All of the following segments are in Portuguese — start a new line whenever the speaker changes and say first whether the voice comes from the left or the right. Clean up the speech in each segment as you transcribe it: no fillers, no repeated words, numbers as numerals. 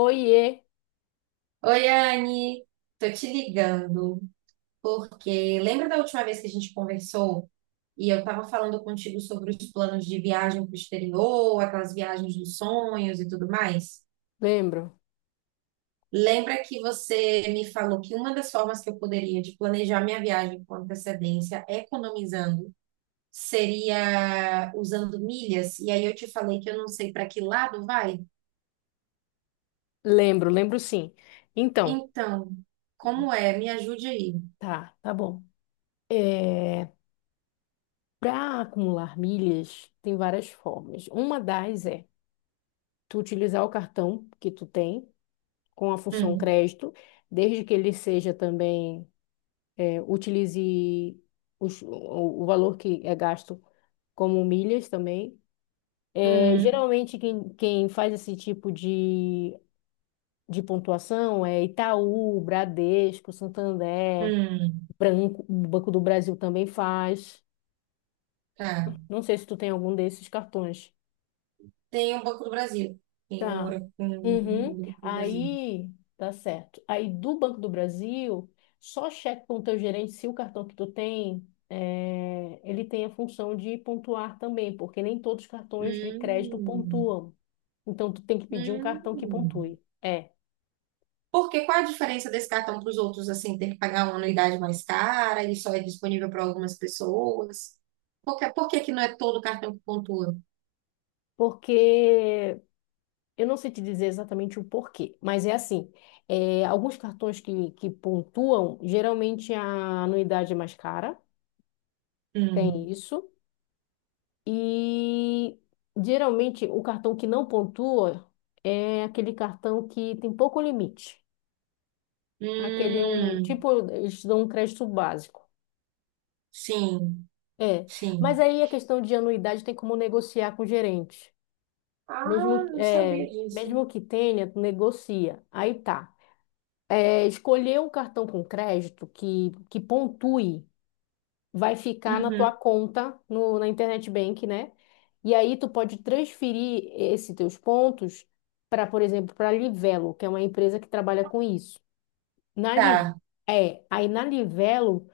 left: Oiê,
right: Oi, Anne, tô te ligando porque lembra da última vez que a gente conversou e eu tava falando contigo sobre os planos de viagem para o exterior, aquelas viagens dos sonhos e tudo mais?
left: lembro,
right: Lembra que você me falou que uma das formas que eu poderia de planejar minha viagem com antecedência, economizando, seria usando milhas? E aí eu te falei que eu não sei para que lado vai?
left: lembro sim. Então,
right: Então, como é? Me ajude aí.
left: tá bom. É, Para acumular milhas, tem várias formas. Uma das é tu utilizar o cartão que tu tem com a função
right: Hum,
left: crédito, desde que ele seja também, utilize os- o, o valor que é gasto como milhas também.
right: hum,
left: Geralmente, quem faz esse tipo de pontuação é Itaú, Bradesco, Santander.
right: hum.
left: Branco, o Banco do Brasil também faz.
right: Tá.
left: Não sei se tu tem algum desses cartões.
right: Tem um Banco do Brasil. Tem um,
left: Tá.
right: um
left: Uhum.
right: Banco do Brasil.
left: Aí, tá certo. Aí do Banco do Brasil, só cheque com o teu gerente se o cartão que tu tem, ele tem a função de pontuar também, porque nem todos os cartões de crédito
right: Hum,
left: pontuam. Então, tu tem que pedir um cartão que
right: hum.
left: pontue. É,
right: Por quê? Qual a diferença desse cartão para os outros, assim, ter que pagar uma anuidade mais cara? Ele só é disponível para algumas pessoas? Por que que não é todo cartão que pontua?
left: porque eu não sei te dizer exatamente o porquê, mas é assim, alguns cartões que pontuam, geralmente a anuidade é mais cara,
right: Hum,
left: tem isso, e geralmente o cartão que não pontua é aquele cartão que tem pouco limite, aquele é um,
right: hum,
left: tipo, eles dão um crédito básico.
right: sim,
left: É, mas
right: sim.
left: aí a questão de anuidade tem como negociar com o gerente,
right: Ah,
left: mesmo,
right: não sabia disso.
left: mesmo que tenha, tu negocia, aí tá. Escolher um cartão com crédito que pontue, vai ficar na tua
right: Uhum,
left: conta no, na Internet Bank, né? E aí tu pode transferir esses teus pontos para, por exemplo, para a Livelo, que é uma empresa que trabalha com isso. Na Li,
right: tá.
left: aí na Livelo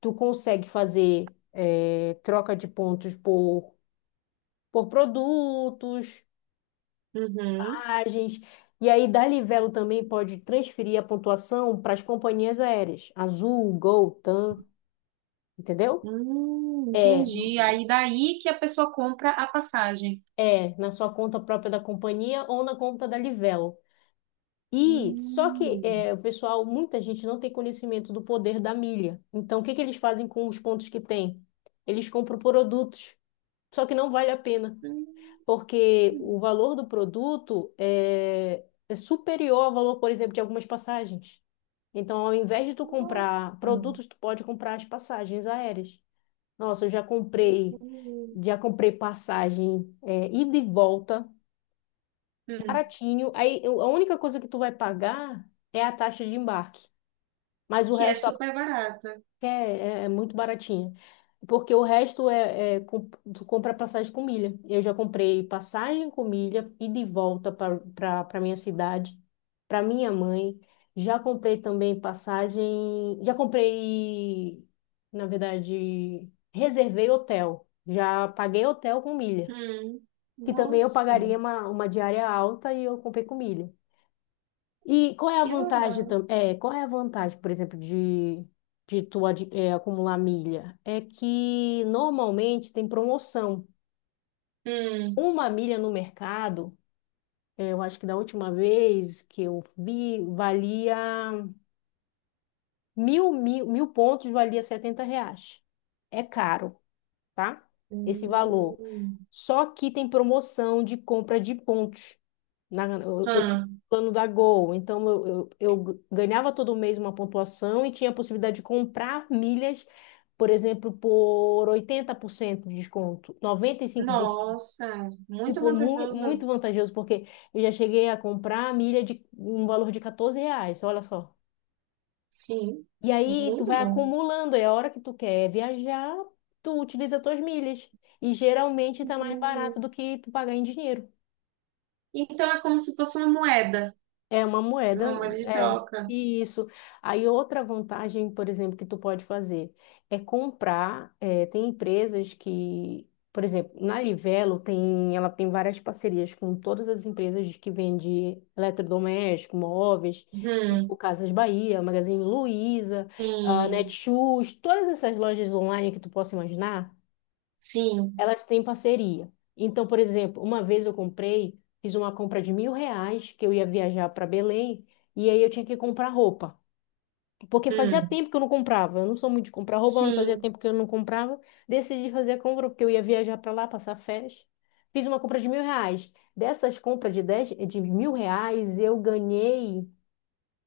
left: tu consegue fazer troca de pontos por produtos,
right: Uhum.
left: mensagens. E aí, da Livelo também pode transferir a pontuação para as companhias aéreas, Azul, Gol, TAM, entendeu? É,
right: Entendi. Aí daí que a pessoa compra a passagem.
left: é na sua conta própria da companhia ou na conta da Livelo. E só que
right: Hum.
left: o pessoal, muita gente não tem conhecimento do poder da milha. Então, o que que eles fazem com os pontos que têm? Eles compram produtos, só que não vale a pena,
right: Hum,
left: porque o valor do produto é superior ao valor, por exemplo, de algumas passagens. Então, ao invés de tu comprar
right: nossa,
left: produtos, tu pode comprar as passagens aéreas. Nossa, eu
right: entendi.
left: já comprei passagem ida e volta,
right: Hum,
left: baratinho. Aí, a única coisa que tu vai pagar é a taxa de embarque. Mas o
right: que é
left: resto, a
right: super barata.
left: é, é é muito baratinha. Porque o resto é, tu compra passagem com milha. Eu já comprei passagem com milha e de volta para minha cidade, para minha mãe. Já comprei também passagem. Já comprei, na verdade, reservei hotel. Já paguei hotel com milha.
right: Hum,
left: Que também eu
right: nossa,
left: pagaria uma diária alta e eu comprei com milha. E qual é a
right: que
left: vantagem
right: legal.
left: também? Qual é a vantagem, por exemplo, de acumular milha? É que normalmente tem promoção.
right: Hum,
left: Uma milha no mercado, eu acho que da última vez que eu vi, valia mil pontos, valia 70 reais. É caro. Tá? Esse valor.
right: hum,
left: Só que tem promoção de compra de pontos. Eu tinha
right: hã,
left: o plano da Gol, então eu ganhava todo mês uma pontuação e tinha a possibilidade de comprar milhas, por exemplo, por 80% de desconto, 95%.
right: nossa, muito
left: Tipo, mu
right: vantajoso.
left: muito vantajoso, porque eu já cheguei a comprar milha de um valor de R$ 14, olha só.
right: Sim,
left: E aí tu
right: muito
left: vai
right: bom.
left: acumulando, e a hora que tu quer viajar, tu utiliza tuas milhas. E geralmente tá mais
right: Entendi.
left: barato do que tu pagar em dinheiro.
right: Então é como se fosse
left: É uma
right: uma
left: moeda,
right: moeda de
left: é.
right: troca.
left: E isso. Aí outra vantagem, por exemplo, que tu pode fazer é comprar. Tem empresas que, por exemplo, na Livelo tem, ela tem várias parcerias com todas as empresas que vendem eletrodoméstico, móveis, tipo
right: Hum,
left: Casas Bahia, Magazine Luiza, ah,
right: sim,
left: Netshoes, todas essas lojas online que tu possa imaginar
right: sim,
left: elas têm parceria. Então, por exemplo, uma vez eu comprei, fiz uma compra de mil reais, que eu ia viajar para Belém, e aí eu tinha que comprar roupa. Porque fazia
right: hum,
left: tempo que eu não comprava. Eu não sou muito de comprar roupa, mas fazia
right: sim.
left: tempo que eu não comprava. Decidi fazer a compra porque eu ia viajar para lá, passar férias. Fiz uma compra de mil reais. Dessas compras de mil reais, eu ganhei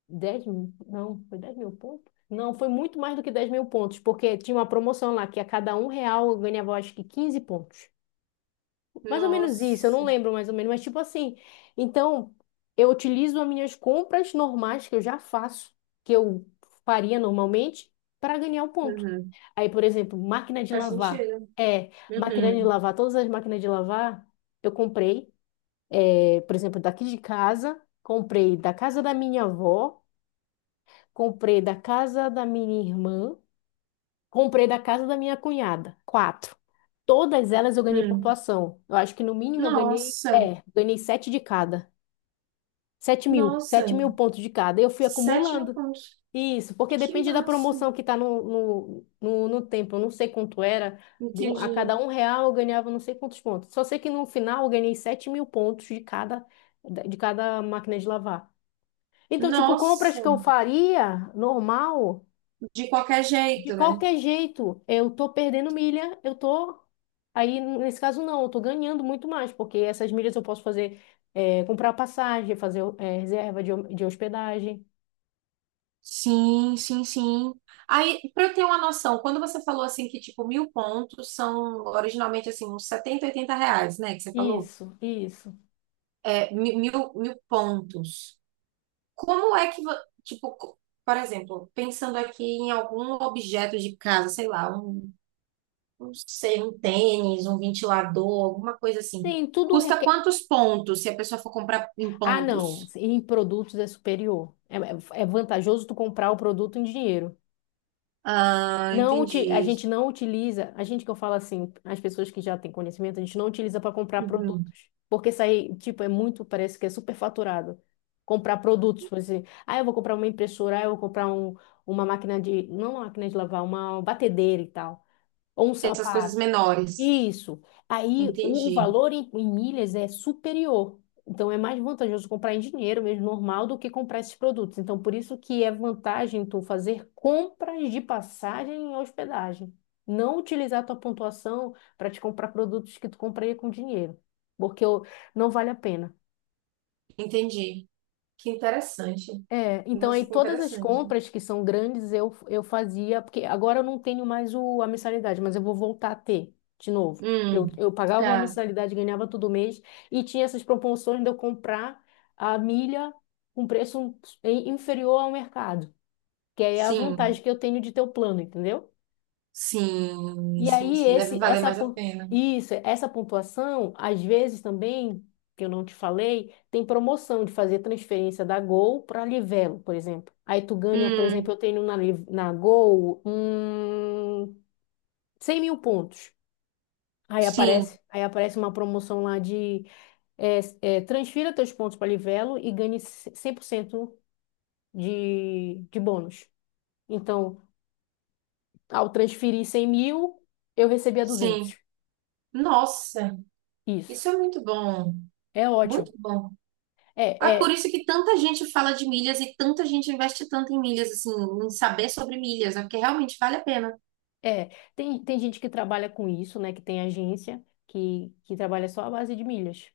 left: 10 mil, não, foi 10 mil pontos? Não, foi muito mais do que 10 mil pontos, porque tinha uma promoção lá que a cada um real eu ganhava, acho que 15 pontos. Mais ou menos isso, eu não
right: Nossa,
left: lembro mais ou menos, mas tipo assim. Então, eu utilizo as minhas compras normais que eu já faço, que eu faria normalmente, para ganhar um ponto.
right: uhum,
left: Aí, por exemplo, máquina de
right: faz
left: lavar.
right: sentido.
left: É, máquina de
right: Uhum,
left: lavar, todas as máquinas de lavar eu comprei, por exemplo, daqui de casa, comprei da casa da minha avó, comprei da casa da minha irmã. Comprei da casa da minha cunhada, quatro. Todas elas eu ganhei
right: hum.
left: pontuação. Eu acho que no mínimo eu ganhei,
right: Nossa,
left: ganhei sete de cada.
right: nossa,
left: Sete mil pontos de cada. Eu fui
right: sétimo
left: acumulando.
right: ponto.
left: Isso, porque
right: Que
left: depende da
right: massa.
left: promoção que tá no tempo. Eu não sei quanto era. A cada
right: Entendi.
left: um real eu ganhava não sei quantos pontos. Só sei que no final eu ganhei sete mil pontos de cada máquina de lavar. Então, tipo, compras
right: Nossa,
left: que eu faria normal.
right: de qualquer
left: De
right: jeito, né?
left: qualquer jeito, eu tô perdendo milha, eu tô. Aí, nesse caso, não, eu tô ganhando muito mais, porque essas milhas eu posso fazer, comprar passagem, fazer, reserva de hospedagem.
right: Sim, sim, sim. Aí, para eu ter uma noção, quando você falou assim que tipo mil pontos são originalmente assim uns 70, 80 reais, né? Que você falou,
left: Isso, isso.
right: é mil, pontos. Como é que vo- tipo, por exemplo, pensando aqui em algum objeto de casa, sei lá, um não sei, um tênis, um ventilador, alguma coisa assim.
left: Tem tudo
right: Custa
left: requer.
right: quantos pontos se a pessoa for comprar em
left: Ah, não,
right: pontos?
left: em produtos é superior. É vantajoso tu comprar o produto em dinheiro.
right: Ah,
left: Não, a
right: entendi.
left: gente não utiliza, a gente que eu falo assim, as pessoas que já têm conhecimento, a gente não utiliza para comprar
right: Uhum.
left: produtos, porque isso aí, tipo, é muito, parece que é superfaturado. Comprar produtos, por exemplo, ah, eu vou comprar uma impressora, ah, eu vou comprar um, uma máquina de, não uma máquina de lavar, uma batedeira e tal, ou um
right: Essas coisas
left: sapato.
right: menores.
left: Isso. Aí o
right: Entendi,
left: valor em, em milhas é superior. Então é mais vantajoso comprar em dinheiro mesmo normal do que comprar esses produtos. Então por isso que é vantagem tu fazer compras de passagem e hospedagem. Não utilizar tua pontuação para te comprar produtos que tu compraria com dinheiro, porque não vale a pena.
right: entendi. Que interessante.
left: É, então
right: Nossa,
left: aí
right: que
left: todas as
right: interessante.
left: compras que são grandes eu fazia, porque agora eu não tenho mais a mensalidade, mas eu vou voltar a ter de novo. Que
right: Hum,
left: eu pagava uma
right: tá.
left: mensalidade, ganhava todo mês, e tinha essas promoções de eu comprar a milha com preço inferior ao mercado, que aí é a
right: Sim,
left: vantagem que eu tenho de ter o plano, entendeu?
right: sim,
left: E
right: sim,
left: aí,
right: sim. Deve
left: esse,
right: valer
left: essa,
right: mais a
left: pon-
right: pena.
left: isso, essa pontuação, às vezes também, que eu não te falei, tem promoção de fazer transferência da Gol para Livelo, por exemplo. Aí tu ganha, por exemplo,
right: Hum,
left: eu tenho na Gol 100 mil pontos.
right: sim,
left: Aí aparece uma promoção lá de é, transfira teus pontos para Livelo e ganhe 100% de bônus. Então, ao transferir 100 mil, eu recebia
right: sim.
left: duzentos.
right: Nossa,
left: Isso.
right: isso é muito bom.
left: É
right: Muito
left: ótimo.
right: bom.
left: É,
right: É por
left: é,
right: isso que tanta gente fala de milhas e tanta gente investe tanto em milhas, assim, em saber sobre milhas, né? Porque realmente vale a pena.
left: é. Tem, tem gente que trabalha com isso, né? Que tem agência que trabalha só à base de milhas.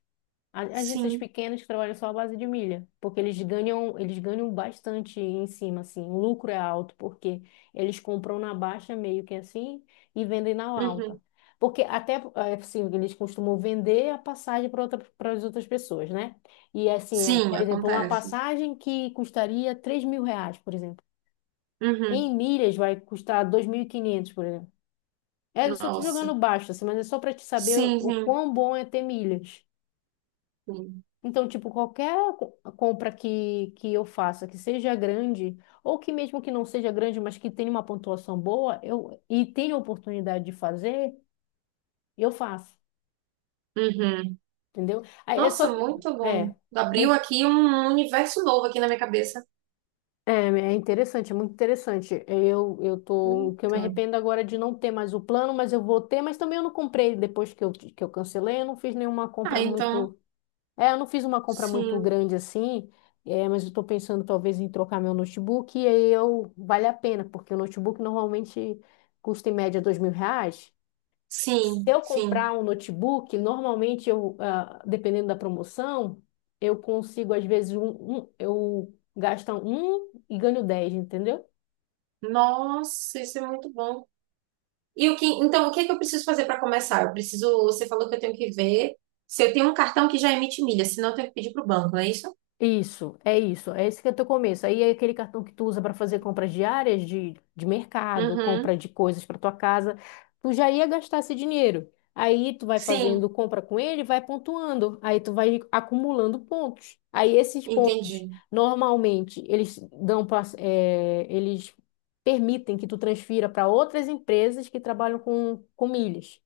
left: Agências
right: Sim.
left: pequenas que trabalham só à base de milha, porque eles ganham bastante em cima, assim. O lucro é alto, porque eles compram na baixa meio que assim e vendem na
right: Uhum.
left: alta. Porque até, assim, eles costumam vender a passagem para outra, para as outras pessoas, né? E assim,
right: Sim,
left: por exemplo, uma
right: acontece.
left: passagem que custaria 3 mil reais, por exemplo.
right: Uhum.
left: Em milhas vai custar 2.500 por exemplo. É, eu só tô
right: Nossa.
left: jogando baixo, assim, mas é só para te saber
right: Sim,
left: o
right: sim,
left: quão bom é ter milhas.
right: sim.
left: Então, tipo, qualquer compra que eu faça, que seja grande, ou que mesmo que não seja grande, mas que tenha uma pontuação boa, eu e tenha oportunidade de fazer, eu faço,
right: Uhum.
left: entendeu? Aí é
right: Nossa,
left: só.
right: muito bom.
left: É,
right: Abriu
left: aí-
right: aqui um universo novo aqui na minha cabeça.
left: é interessante, é muito interessante. Eu tô. O que eu me
right: Muito.
left: arrependo agora é de não ter mais o plano, mas eu vou ter, mas também eu não comprei depois que que eu cancelei, eu não fiz nenhuma
right: Ah,
left: compra
right: então,
left: muito. É, eu não fiz uma compra muito
right: sim,
left: grande assim, mas eu estou pensando talvez em trocar meu notebook e aí eu vale a pena, porque o notebook normalmente custa em média dois mil reais. Se
right: sim,
left: eu comprar
right: sim.
left: um notebook, normalmente eu, ah, dependendo da promoção, eu consigo às vezes eu gasto um e ganho dez, entendeu?
right: Nossa, isso é muito bom. E o que, então, o que é que eu preciso fazer para começar? Você falou que eu tenho que ver se eu tenho um cartão que já emite milha, senão eu tenho que pedir para o banco, não é isso?
left: Isso. É esse que é o teu começo. Aí é aquele cartão que tu usa para fazer compras diárias de mercado, compra
right: Uhum.
left: de coisas para tua casa. Tu já ia gastar esse dinheiro. Aí tu vai fazendo
right: Sim,
left: compra com ele, vai pontuando. Aí tu vai acumulando pontos. Aí esses pontos,
right: entendi,
left: normalmente, eles dão pra, eles permitem que tu transfira para outras empresas que trabalham com milhas.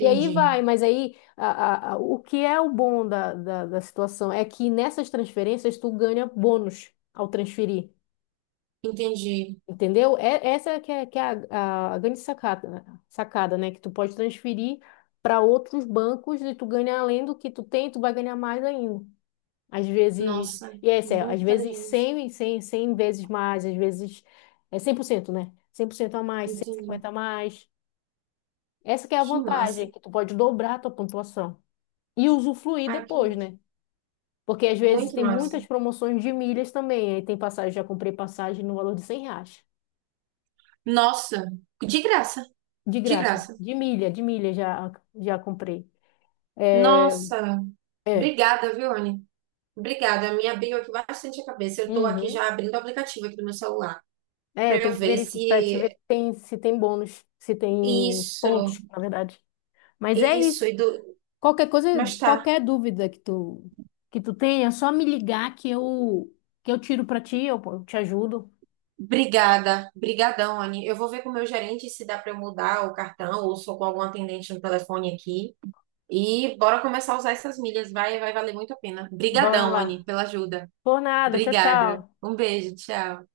left: E aí vai, mas aí o que é o bom da, da, da situação é que nessas transferências tu ganha bônus ao transferir,
right: entendi.
left: entendeu? É, que é a grande sacada, né? Sacada, né? Que tu pode transferir para outros bancos e tu ganha além do que tu tem, tu vai ganhar mais ainda. Às vezes,
right: Nossa,
left: e é sério, às
right: muito
left: vezes
right: inteligente.
left: 100, 100 vezes mais, às vezes é 100% né? Cem por cento a mais,
right: Entendi.
left: 150 a mais. Essa que é a
right: Que massa.
left: vantagem, que tu pode dobrar a tua pontuação. E usufruir
right: Ai, que
left: depois,
right: massa.
left: né? Porque às vezes
right: Muito
left: tem
right: massa.
left: muitas promoções de milhas também. Aí tem passagem, já comprei passagem no valor de 100 reais.
right: Nossa, de graça,
left: De
right: de
left: graça.
right: graça.
left: De milha já, já comprei. É,
right: Nossa,
left: é,
right: obrigada, viu, Anne? Obrigada, me abriu aqui bastante a cabeça. Eu estou aqui
left: uhum.
right: já abrindo o aplicativo aqui do meu celular para
left: É, tem
right: eu
left: que
right: ver
left: verificar para te ver
right: se
left: se tem, se tem bônus, se tem
right: isso.
left: pontos, na verdade. Mas é
right: Isso.
left: isso. Qualquer coisa,
right: Mas tá.
left: qualquer dúvida que tu tenha, é só me ligar que eu tiro para ti, eu te ajudo.
right: Obrigada, brigadão, Anne. Eu vou ver com o meu gerente se dá para eu mudar o cartão ou sou com algum atendente no telefone aqui. E bora começar a usar essas milhas, vai, vai valer muito a pena.
left: Bora
right: Brigadão,
left: lá.
right: Anne, pela ajuda.
left: Por nada. Tchau,
right: Obrigada.
left: tchau.
right: Um beijo, tchau.